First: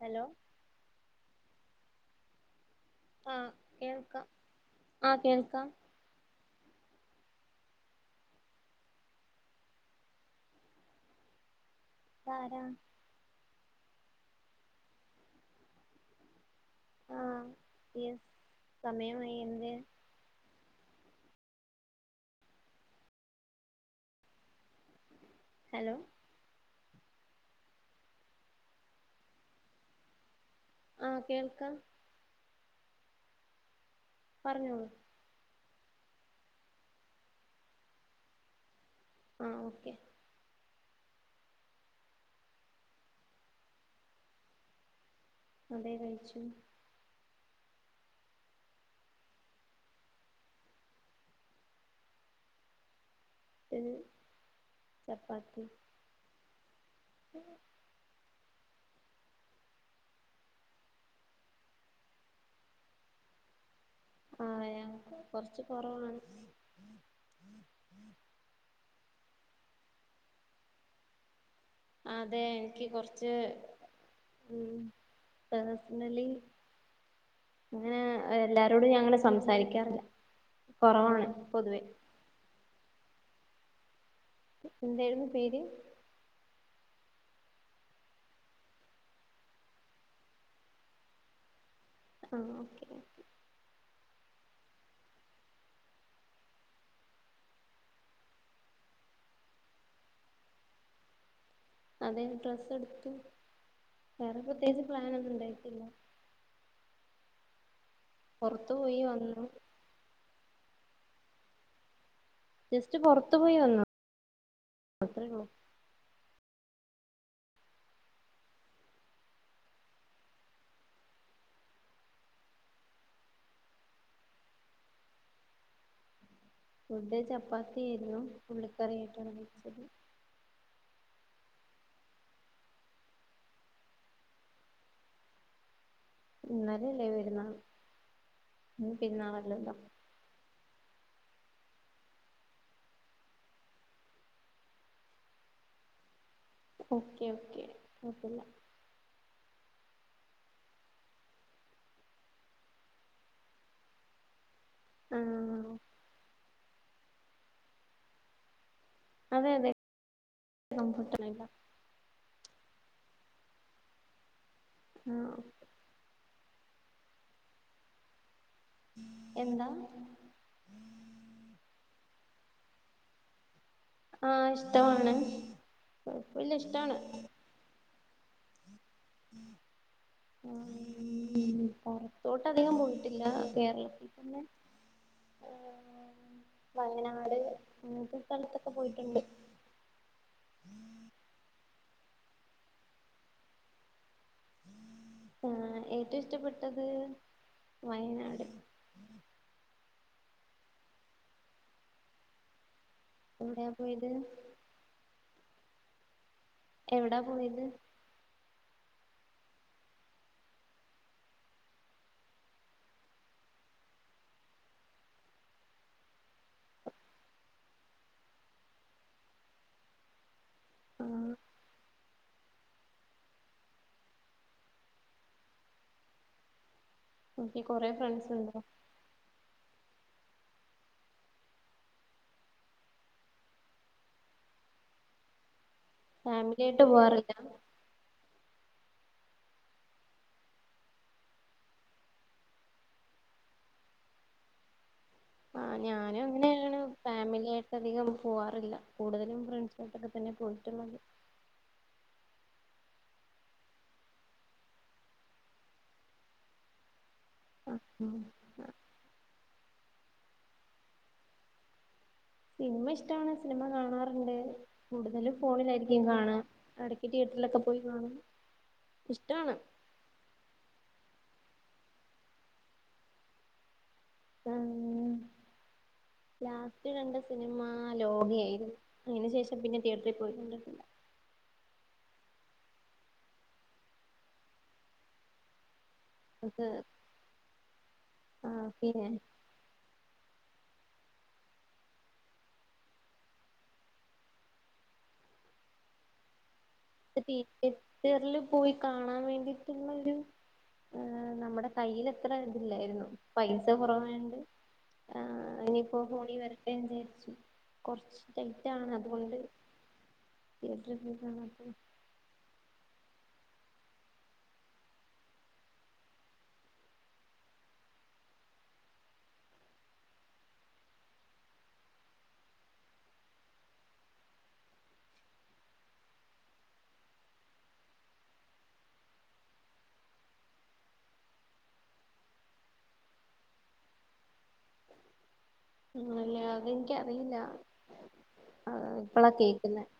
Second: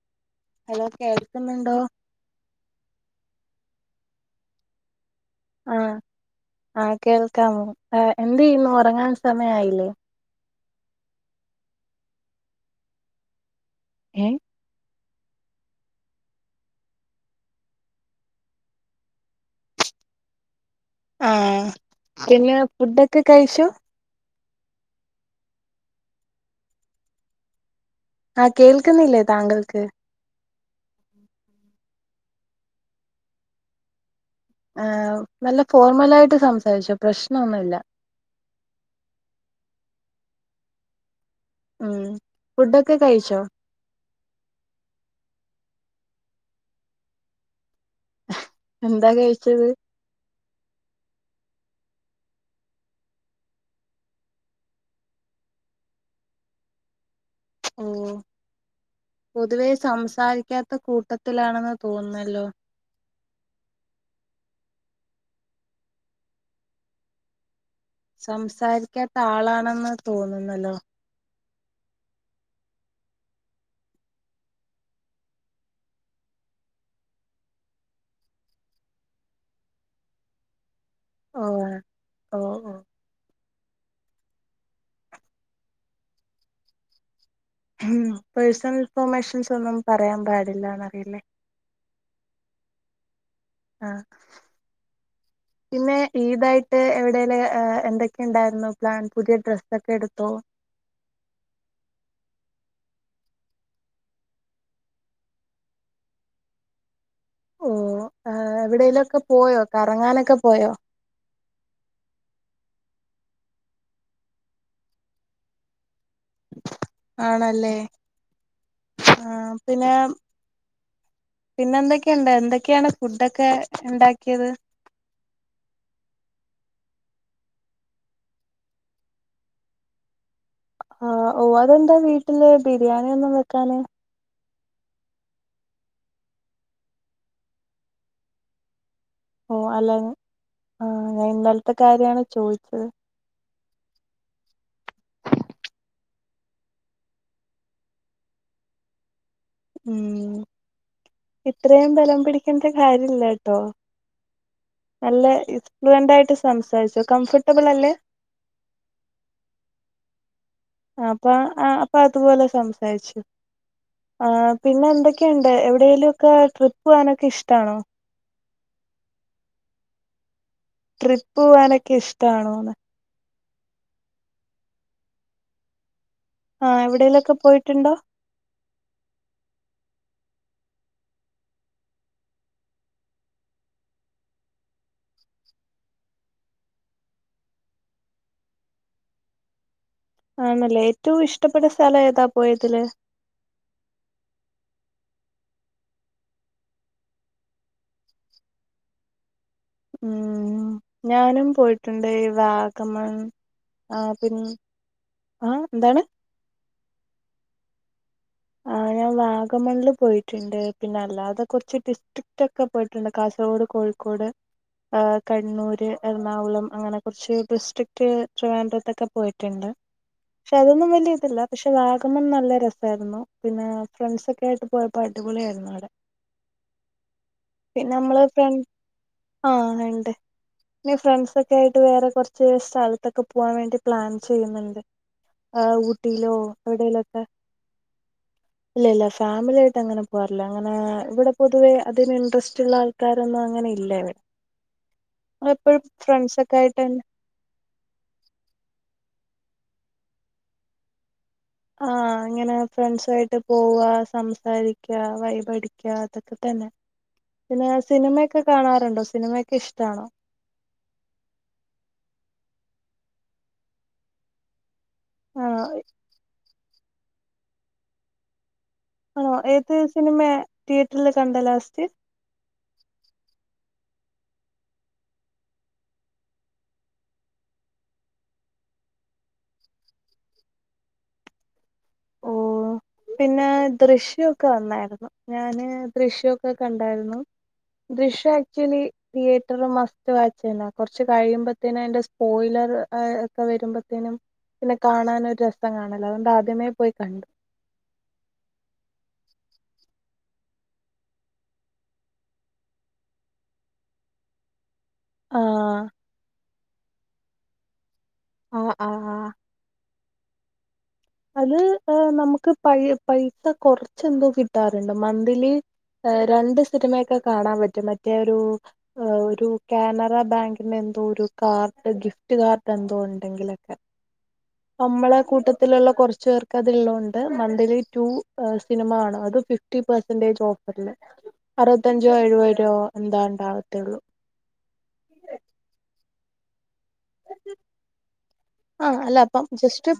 Hello? Hello കേൾക്കുന്നുണ്ടോ? ആഹ് കേൾക്കാം. ആഹ് കേൾക്കാം. ആഹ് ആഹ് കേൾക്കാമോ ആ എന്ത് ചെയ്യുന്നു ഉറങ്ങാൻ സമയായില്ലേ? ഇതാരാ? എ ആ [unintelligible] യസ്‌ സമയം വയ്യന്ത് ആ പിന്നെ ഫുഡൊക്കെ കഴിച്ചു ഹലോ ആ കേൾക്കുന്നില്ലേ താങ്കൾക്ക് ആ കേൾക്കാം ആ പറഞ്ഞോളൂ നല്ല ഫോർമലായിട്ട് സംസാരിച്ചോ പ്രശ്നം ഒന്നും ഇല്ല ആ ഓക്കെ ഉം ഫുഡൊക്കെ കഴിച്ചോ അതേ കഴിച്ചു എന്താ കഴിച്ചത് ത് ചപ്പാത്തി ഓ പൊതുവേ സംസാരിക്കാത്ത കൂട്ടത്തിലാണെന്ന് തോന്നുന്നല്ലോ ആ ഞങ്ങക്ക് കൊറച്ച് കൊറവൊള്ള സംസാരിക്കാത്ത ആളാണെന്ന് തോന്നുന്നല്ലോ അതെ എനിക്ക് കൊറച്ച് ഉം പേഴ്സണലി അങ്ങനെ എല്ലാരോടും ഞാൻ അങ്ങനെ സംസാരിക്കാറില്ല കൊറവാണ് ഓഹ് പൊതുവേ ഓഹ് ഓഹ് എന്തായിരുന്നു പേര് ഉം പേഴ്സണൽ ഇൻഫോർമേഷൻസ് ഒന്നും പറയാൻ പാടില്ലാന്ന് അറിയില്ലേ ആ ഓക്കെ ഓക്കെ ആ പിന്നെ ഈതായിട്ട് എവിടേലും എന്തൊക്കെയുണ്ടായിരുന്നു പ്ലാൻ പുതിയ ഡ്രസ്സൊക്കെ എടുത്തോ അതെ ഡ്രസ് എടുത്തു വേറെ പ്രത്യേകിച്ച് പ്ലാൻ ഒന്നും ഇണ്ടായിട്ടില്ല ഓ ആ പോയി എവിടേലുമൊക്കെ വന്നു പോയോ കറങ്ങാനൊക്കെ പോയോ ജസ്റ്റ് പൊറത്തു പോയി വന്നു അത്രേയുള്ളു ആണല്ലേ ആ പിന്നെ പിന്നെ എന്തൊക്കെയുണ്ട് എന്തൊക്കെയാണ് ഫുഡൊക്കെ ഉണ്ടാക്കിയത് ഫുഡ് ചപ്പാത്തി ആരുന്നു ഉള്ളിക്കറിയായിട്ടാണ് കഴിച്ചത് ആ ഓ അതെന്താ വീട്ടില് ബിരിയാണി ഒന്നും വെക്കാന് ഇന്നലെയല്ലേ വരുന്നന്ന് ഇന്ന് ഓ പെരുനാളല്ലല്ലോ അല്ല ആ ഞാൻ ഇന്നലത്തെ കാര്യാണ് ചോദിച്ചത് ഓക്കെ ഓക്കെ കുഴപ്പില്ല ഉം ഇത്രയും ബലം പിടിക്കണ്ട കാര്യല്ല കേട്ടോ നല്ല ആഹ് ഇൻഫ്ലുവെന്റായിട്ടു ആയിട്ട്- സംസാരിച്ചു കംഫർട്ടബിൾ അല്ലേ അതെ അതെ ആ അപ്പ കംഫർട്ടല്ല ആ അപ്പ അതുപോലെ സംസാരിച്ചു ആ പിന്നെ ആഹ് എന്തൊക്കെയുണ്ട് എവിടേ ലും ട്രിപ്പ് പോകാനൊക്കെ ഇഷ്ടാണോ എന്താ ട്രിപ്പ് പോവാനൊക്കെ ഇഷ്ടമാണോന്ന് ആ ഇഷ്ടമാണ് കുഴപ്പല്ല ആ ഇഷ്ടാണ് എവിടേലൊക്കെ പോയിട്ടുണ്ടോ? ഉം പുറത്തോട്ടധികം പോയിട്ടില്ല കേരളത്തിൽ തന്നെ വയനാട് അങ്ങനത്തെ സ്ഥലത്തൊക്കെ പോയിട്ടുണ്ട് ആണല്ലേ ഏറ്റവും ഇഷ്ടപ്പെട്ട സ് സ്ഥലവേതാ പോയതില് ആഹ് ഏറ്റവും ഇഷ്ടപ്പെട്ടത് വയനാട് ഉം ഞാനും പോയിട്ടുണ്ട് ഈ വാഗ് ഗമൺ എവിടെയാ ആ പോയത് പിൻ ആഹ് എന്താണ് എവിടാ പോയത് ആഹ് ഞാൻ വാഗമണ്ണില് പോയിട്ടുണ്ട് പിന്നെ അല്ലാതെ കുറച്ച് ഡിസ്ട്രിക്റ്റ് ഒക്കെ പോയിട്ടുണ്ട് കാസർഗോട് കോഴിക്കോട് ആഹ് കണ്ണൂര് എറണാകുളം അങ്ങനെ കുറച്ച് ഡിസ്ട്രിക്റ്റ് ട്രിവാൻഡ്രത്തൊക്കെ പോയിട്ടുണ്ട് പക്ഷേ അതൊന്നും വലിയ ആഹ് ഇതില്ല പക്ഷേ വാഗ് ഗമൺ നല്ല രസായിരുന്നു പിന്നെ ഫ്രണ്ട്സൊക്കെ ആയിട്ട് പോയപ്പോ അടിപൊളിയായിരുന്നവിടെ എനിക്ക് കൊറെ പിന്നെ നമ്മള് ഫ്രണ്ട്സ് ഫ്രൻ ഉണ്ട് ആഹ് [unintelligible] ഇനി ഫ്രണ്ട്സൊക്കെ ആയിട്ട് വേറെ കൊറച്ച് സ്ഥലത്തൊക്കെ പോവാൻ വേണ്ടി പ്ലാൻ ചെയ്യുന്നുണ്ട് ആ ഊട്ട് ഊട്ടിയിലോ ഫാമിലി ആയിട്ട് എവിടേലൊക്കെ പോവാറില്ല ഇല്ല ഇല്ല ഫാമിലിയായിട്ട് അങ്ങനെ പോവാറില്ല അങ്ങനെ ഇവിടെ പൊതുവേ അതിന് ഇൻ്ററെസ്റ്റ് ഉള്ള ആൾക്കാരൊന്നും അങ്ങനെ ഇല്ല ഇവിട് ആ ഞാനും അങ്ങനെയാണ് ഫാമിലി ആയിട്ട് അധികം പോവാറില്ല കൂടുതലും ഫ്രെണ്ട്സായിട്ടൊക്കെ തന്നെ പോയിട്ടുള്ളത് ആ ഇങ്ങനെ ഫ്രണ്ട്സായിട്ട് പോവ്വാ സംസാരിക്കാ വൈബടിക്കാ അതൊക്കെ തന്നെ പിന്നെ ആഹ് സിനിമയൊക്കെ കാണാറുണ്ടോ സിനിമയൊക്കെ ഇഷ് [unintelligible] സിനിമ ഇഷ്ടാണ് സിനിമ കാണാറുണ്ട് കൂടുതലും ആ ഫോണിലായിരിക്കും കാണുക എടയ്ക്ക് തിയറ്ററിലൊക്കെ പോയി കാണും ആ ഇഷ്ടാണ് ഏത് സിനിമേ തിയറ്ററില് കണ്ട ലാസ്റ്റ് ആ ഉം ലാസ്റ്റ് കണ്ട സിനിമ ലോകായായിരുന്നു അതിനു ശേഷം പിന്നെ തിയറ്ററി പോയി കണ്ടിട്ടില്ല ഓ പിന്നെ ദൃശ്യം ഒക്കെ വന്നായിരുന്നു ഞാന് ദൃശ്യൊക്കെ അത് കണ്ടായിരുന്നു ദൃശ്യ ആ ആക്ച്വലി പിന്നെ തിയേറ്ററില് മസ് [unintelligible] കൊർച്ച് കഴിയുമ്പത്തിന് അതിന്റെ സ്പോയിലർ ഒക്കെ വരുമ്പേത്തിനും പിന്നെ കാണാൻ ഒരു രസം കാണില്ല അതുകൊണ്ട് ആദ്യമേ പോയി കണ്ടു തിയേറ്ററില് പോയി കാണാൻ വേണ്ടി [unintelligible] നമ്മുടെ കയ്യിൽ ഇത്ര ഇതില്ലായിരുന്നു പൈസ കുറവണ്ട് ആ ആഹ് ഇനിപ്പോ കൂടി വരട്ടെ എന്ന് വിചാരിച്ചു കൊറച്ച് ആഹ് ടൈറ്റാണ് ആഹ് അതുകൊണ്ട് എത്ര അത് [unintelligible] നമുക്ക് പഴ് പൈസ കുറച്ച് എന്തോ കിട്ടാറുണ്ട് മന്ത്ലി രണ്ട് സിനിമയൊക്കെ കാണാൻ പറ്റും മറ്റേ ഒരു ഒരു കാനറ ബാങ്കിന്റെ എന്തോ ഒരു കാർഡ് ഗിഫ്റ്റ് കാർഡ് എന്തോ ഉണ്ടെങ്കിലൊക്കെ നമ്മളെ കൂട്ടത്തിലുള്ള കുറച്ചു പേർക്ക് അത്ള്ളതൊണ്ട് മന്ത്ലി ടു സിനിമ കാണാം അത് ഫിഫ്റ്റി പെർസെൻ്റെജ് ഓഫറിൽ അറുപത്തഞ്ചോ എഴുപതോ എന്താ ണ്ടകതൊള്ളൂ ഉം അല്ലാതെ ആഹ അല്ല ഇപ്പളാ അപ്പ കേൾക്കുന്നെ ജസ്റ്റ്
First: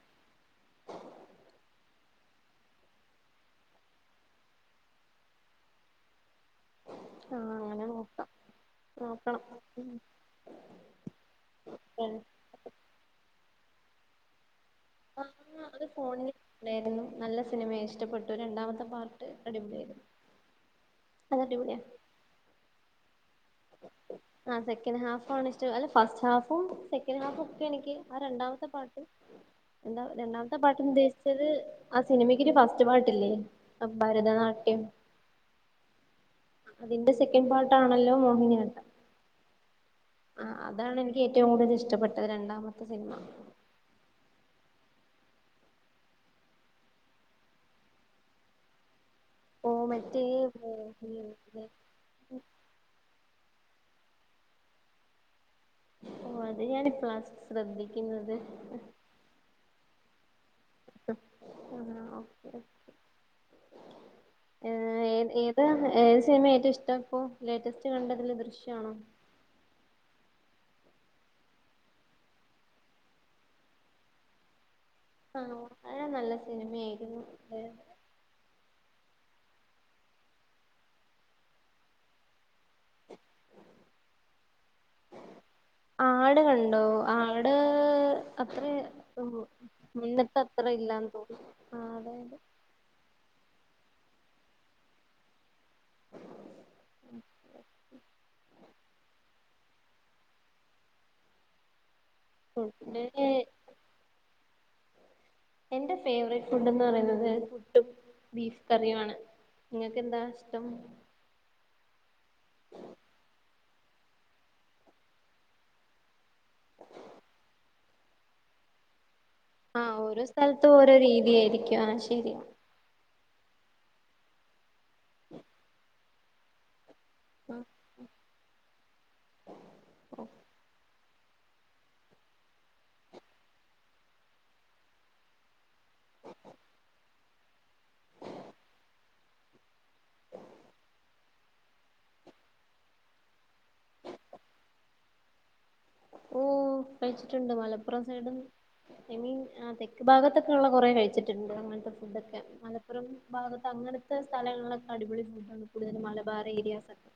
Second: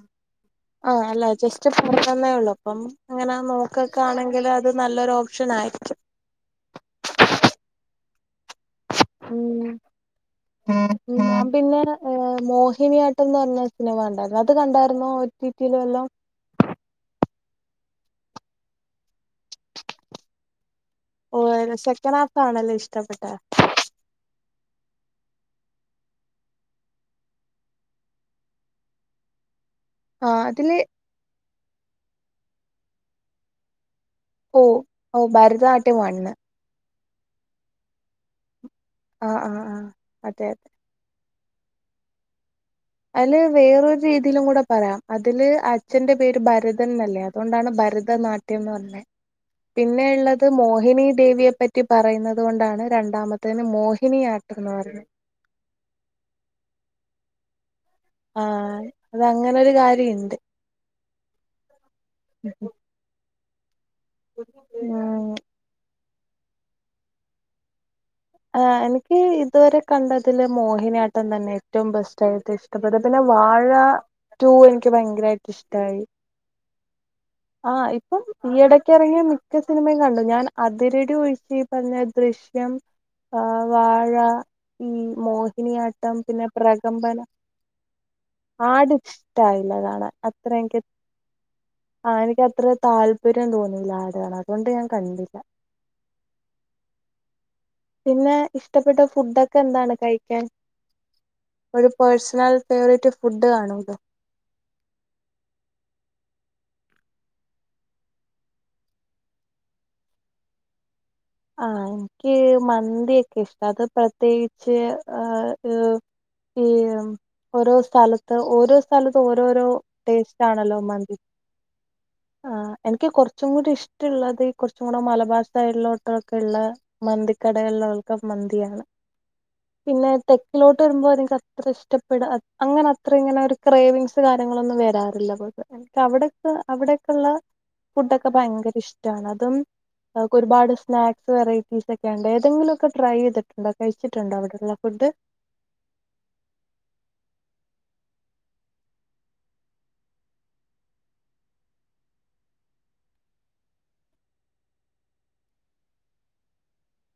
ആഹ അല്ല ജസ്റ്റ് നന്നേള്ളു അപ്പം അങ്ങനെ നോക്കക്കെ ആണെങ്കിൽ അത് നല്ലൊരു ഓപ്ഷൻ ആയിട്ടും ആഹ അങ്ങനെ നോക്കാം ഉ നോക്കണം ഞാൻ പിന്നെ ആ മോഹിനിയാട്ടംന്ന് പറഞ്ഞ വേണ്ട അത് കണ്ടായിരുന്നോ ഒീറ്റയില വല്ലാം സിനിമെ ഇഷ്ടപ്പെട്ടു രണ്ടാമത്തെ പാർട്ട് അടിപൊളിയായിരുന്നു ഓ അത് അടിപൊളിയാ സെക്കൻ് ഹാഫ്ാണല്ലോ ഇഷ്ടപ്പെട്ട ആഹ ആ സെക്കൻഡ് ഹാഫ ആ ഇഷ്ട അല്ല ഫസ്റ്റ് ഹാഫും സെക്കൻഡ് ഹാഫും ഒക്കെ എനിക്ക് ആ രണ്ടാമത്തെ പാട്ടിൽ എന്താ ആഹ് രണ്ടാമത്തെ അതില് പാട്ടം ഉദ്ദേശിച്ചത് സിനിമക്കൊരു ഫസ്റ്റ് പാട്ടില്ലേ ഓ ഭരതനാട്യം ഓ ഭരതനാട്യമാണ്ണ് അതിന്റെ സെക്കൻഡ് പാർട്ടാണല്ലോ മോഹിനിയാട്ട ആഹ ആഹ് ആഹ അതെ അതെ എനിക്ക് ഏറ്റവും കൂടുത ഇഷ്ടപ്പെട്ട രണ്ടാമത് അതില് വേറൊരു രീതിയിലും കൂടെ പറയാം അതില് അച്ഛന്റെ പേര് ഭരതൻല്ലേ അതുകൊണ്ടാണ് ഭരതനാട്യംന്ന് പറഞ്ഞെ ഓ മറ്റേ പിന്നെയള്ളത് മോഹിനി ദേവിയെപ്പറ്റി പറയുന്നത് കൊണ്ടാണ് രണ്ടാമത്തെ അത്തന് മോഹിനിയാട്ടന്ന് പറു ഓ അതെ ഞാൻ ഇ പ്ലാസ് ശ്രദ്ധി ആഹ അത അങ്ങനെരു കാര്യ ണ്ട് ഉ [inaudible] ഏ ഏ ഏത് ഏ സിനിമ ഏറ്റ ഇഷ്ട ഇപ്പോ ലേറ്റസ്റ്റ് കണ്ടതില് ആഹ് ദൃശ്യാണോ എനിക്ക് ഇതുവരെ കണ്ടതിൽ മോഹിനിയാട്ടം തന്നെ ഏറ്റവും ബെസ്റ്റ് ആയിട്ട് ഇഷ്ടപ്പെട്ടത് പിന്നെ വാഴ ടു എനി ക്കു ഭയങ്കരമായിട്ട് ഇഷ്ടായി ഇ [inaudible] ആഹ് ഇപ്പം ഈയിടക്കു ക്കു ഇറങ്ങിയ മിക്ക സിനിമയും കണ്ടു ഞാൻ അതിരടി ഒഴിച്ചച്ച് ഈ പറഞ്ഞ ദൃശ്യം ആ വാഴ ഈ മോഹിനിയാട്ടം ആട് പിന്നെ കണ്ടോ പ്രകമ്പന ആട് അത്ര ആടു ഇഷ്ടയില്ല മുന്നത്തെ അത്ര അത്രയെനിക്ക് ഇല്ലാന്ന് തോന്നുന്നു ആ അതായത് എനിക്ക്ത്ര താല്പര്യം തോന്നി ലാടുകാണാൻ അതുകൊണ്ട് ഞാൻ കണ്ടില്ല [inaudible] പിന്നെ ഇഷ്ടപ്പെട്ട ഫുഡ ഒക്കെ ക്കെ എന്താണ് കഴിക്കാൻ പേഴ്സണൽ ഫുഡ് ഫേവറേറ്റ് ഫുഡ് കാണൂല്ലോ എന്റെ ഫേവറേറ്റ് ഫുഡ്ന്ന് പറയുന്നത് പുട്ടും ബീഫ് കറിയുമാണ് നിങ്ങൾക്ക് എന്താ ഇഷ്ടം ആഹ് എനിക്ക് മന്തിയൊക്കെ ഇഷ്ടം അത് പ്രത്യേകിച്ച് ആ ഈ പൊറോ സ്ഥലത്ത് ഓരോ സ്ഥലത് ത്തു ഓരോരോ ആഹ് ഓരോ ടേസ്റ്റ് സ്ഥലത്തും ആണല്ലോ ഓരോ മന്തി രീതിയായിരിക്കും ആഹ് ശരിയാ ആഹ് എനിക്ക് കുറ ച്ചും കൂടി ഇഷ്ടമുള്ളത് കുറച്ചും കൂടെ മലബാർ സ്റ്റൈലിലോ കാക്കുള്ള ആ മന്തിക്കടകളിലൾക്കെ മന്തിയാണ് പിന്നെ തെക്കിലോട്ട് വരുമ്പോ നിങ്ങക്ക് അത്ര ഇഷ്ടപ്പെടാ, അങ്ങനെ അത്ര ഇങ്ങനെ ഒരു ക്രേവിങ്സ് കാര്യങ്ങളൊന്നും വരാറില്ലാ [unintelligible] അവിടൊക്ക അവിടൊക്കെയുള്ള ഫുഡൊക്കെ ഭയങ്കര ഇഷ്ടമാണ് അതും അവക്ക് ഒരുപാട് ഇഷ് സ്നാക്സ് വെറൈറ്റീസ് ഒക്കെ ഉണ്ടോ ഏതെങ്കിലുമൊക്കെ ട്രൈ ചെയ്തിട്ടുണ്ടോ കഴിച്ചിട്ടുണ്ടോ അവിടുള്ള ഫുഡ്. ഓ കഴിച്ചിട്ടുണ്ട് മലപ്പുറം സൈഡും ഐ മീൻ ആ തെക്ക് ഭാഗത്തൊക്കെ ഉള്ള കുറേ കഴിച്ചിട്ടുണ്ട് അങ്ങനത്തെ ഫുഡൊക്കെ മലപ്പുറം ഭാഗത്ത് അങ്ങനത്തെ സ്ഥലങ്ങളിലൊക്കെ അടിപൊളി ഫുഡണ് കൂടുതലും മലബാറി ഏരിയാസ് ഒക്കെ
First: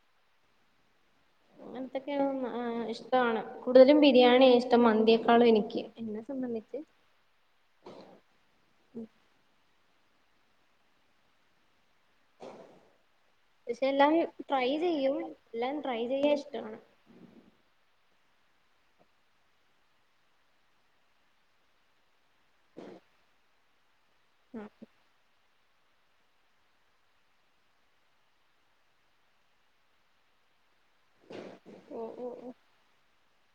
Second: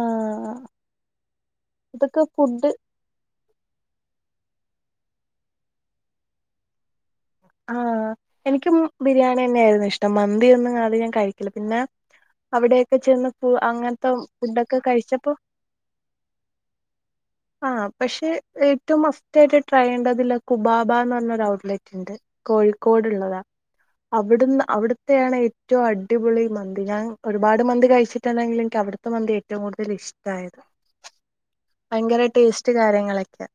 ആഹ അങ്ങനത്തൊക്കെയ ഇഷ്ടമാണ് കൂടുതലും ബി രിയാണ് ഇഷ്ടം മന്തിയേെക്കാളും എനിക്ക് [unintelligible] ആഹ എനിക്കും ബിരിയാണി തന്നെയ ആയിരുന്നു ഇഷ് ദ മന്തി ഒന്നും അധികം കഴിക്കൽത്തില്ല. അവിടെൊക്കെ ചെന്ന് ഫ പക്ഷെ അങ്ങനത്തെ എല്ലാം ട്രൈ ഫുഡൊക്കെ ചെയ്യും കഴിച്ചപ്പോ എല്ലാം ട്രൈ ചെയ്യാൻ ഇഷ്ടമാണ് ആഹ പക്ഷെ ഏറ്റവും മസ്റ്റ് ആയിട്ട് ട്രയണ്ടതില്ല കുബാബ എന്ന് പറഞ്ഞൊരു ഔട്ട്ലെറ്റ് ഉണ്ട്. കോഴിക്കോട്ള്ളതാ. അവിടുന്ന് അവിടുത്തയാണ് ഏ ഏറ്റവും അടിപൊളി മന്തി ഞാൻ ഒരുപാട് മന്തി കഴിച്ചിട്ടെങ്കിൽ എനിക്ക് അവിടുത്തെ മന്തി ഏറ്റവും കൂടുതൽ ഇഷ്ടമായത്. ഓ ഭയങ്കര ഓ ഓ ടേസ്റ്റ് കാര്യങ്ങളൊക്കെയ.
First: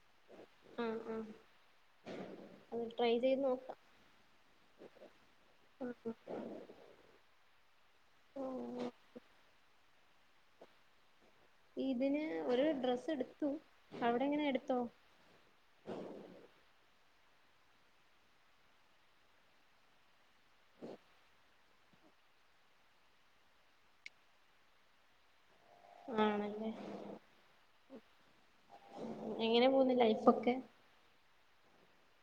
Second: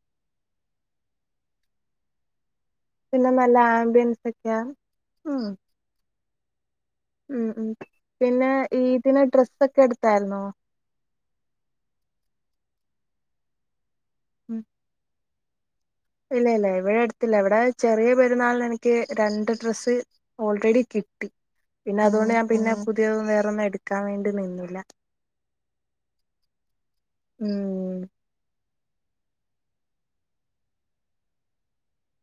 ആഹ് ആഹ് അത് ട്രൈ പിന്നെ ചെയ്ത് നല്ല നോക്കാം ആംബിയൻസ് ഒക്കെയ ഉ ഉം ഉം പിന്നെ ഈ ഇതിനെ ഡ്രസ്സ ഒക്കെ എടു താരണോ ഇതിന് ഒരു ഡ്രസ്സ് എടുത്തു അവിടെ എങ്ങനെ എടുത്തോ? [unintelligible] ഇല്ല ഇല്ല ഇവിടെ എടുത്തില്ല ഇവിടെ ചെറിയ പെരുന്നാളിന് എനിക്ക് രണ്ട് ഡ്രസ്സ് ഓൾറെഡി കിട്ടി. പിന്നെ അതുകൊണ്ട് [inaudible] ഞാൻ പിന്നെ പുതിയതും വേറൊന്നും എടുക്കാൻ വേണ്ടി നിന്നില്ല ആണല്ലേ ഉം എങ്ങനെ പോന്നു ലൈഫൊക്കെ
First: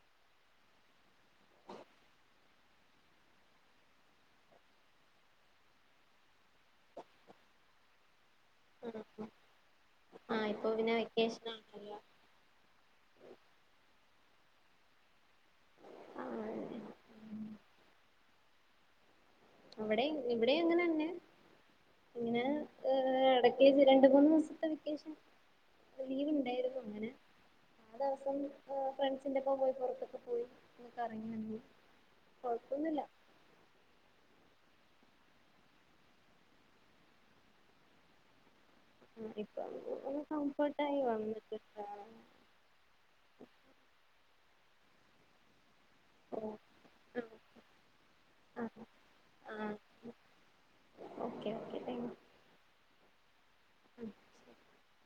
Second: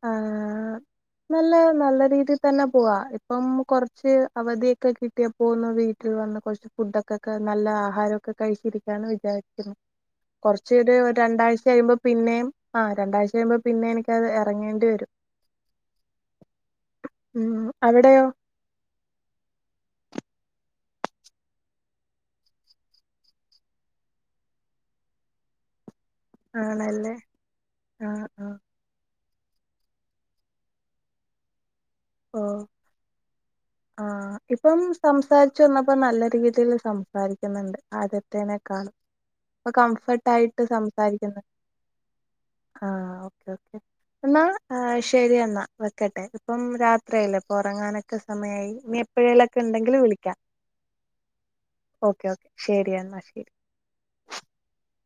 ആ നല്ല നല്ല രീതിയിൽ തന്നെ പോവാ, ഇപ്പം കൊറച്ച് അവധിയൊക്കെ കിട്ടിയപ്പോന്ന് വീട്ടിൽ വന്ന് കുറച്ച് ഫുഡൊക്കെ ഒക്കെ നല്ല ആഹാരം ക്ക കഴിച്ചിരിക്കന്ന് വിചാരിക്കുന്നു, ആഹ് ഇപ്പൊ കുറച്ച് പിന്നെ ഒരു വെക്കേഷൻ രണ്ടാഴ്ച കഴിയുമ്പോൾ ആണല്ലോ പിന്നെയും ആ രണ്ടാഴ്ച കഴിയുമ്പോ പിന്നെ എനിക്കത് തുടങ്ങേണ്ടി വരും. ഉ അവിടെയോ? അവിടെ ഇവിടെ അങ്ങനെ തന്നെ, ഇങ്ങനെ ഏ ഇടക്ക രണ്ട്, മൂന്ന് ദിവസത്തെ വക്കേഷൻ ലീവ് ഇണ്ടാരുന്നോ അങ്ങനെ ആണല്ലേ ആ ആഹ് ദേവസം ആഹ് ആഹ്‌ ഫ്രണ്ട്‌സ് അന്റെപ്പോ പോയി പൊറത്തൊക്കെ പോയി ഒന്ന്ക്കറങ്ങി വന്നു ഓ കൊഴപ്പൊന്നുല്ല ആഹ് ഇപ്പം സംസാരിച്ചു വന്നപ്പോ നല്ല രീതില് സംസാരിക്ക്ന്ന്ണ്ട് ആദ്യത്തേനെ ക്കാളും ഇപ്പൊ ഇപ്പോ ഒന്ന് കംഫർട്ടായിട്ട് കംഫർട്ടായി സംസാരിക്കുന്ന് വന്നിട്ട് ആ ആഹ് ഓക്കേ ഓക്കേ എന്നാ ആ ശെരിയെന്നാ വെക്കട്ടെ ഓ ഇപ്പം രാ ത്രിയായില്ലേ അപ്പൊ ഒറങ്ങാനൊക്കെ ആ സമയായി ഇനി ആ എപ്പോഴേലുവോക്കെ ഇണ്ടെങ്കിലിൽ വിളിക്കാം ഓക്കെ താങ്ക് ഓക്കെ ഓക്കെ ശെരി ഓക്കേ എന്നാ ശെരി [inaudible]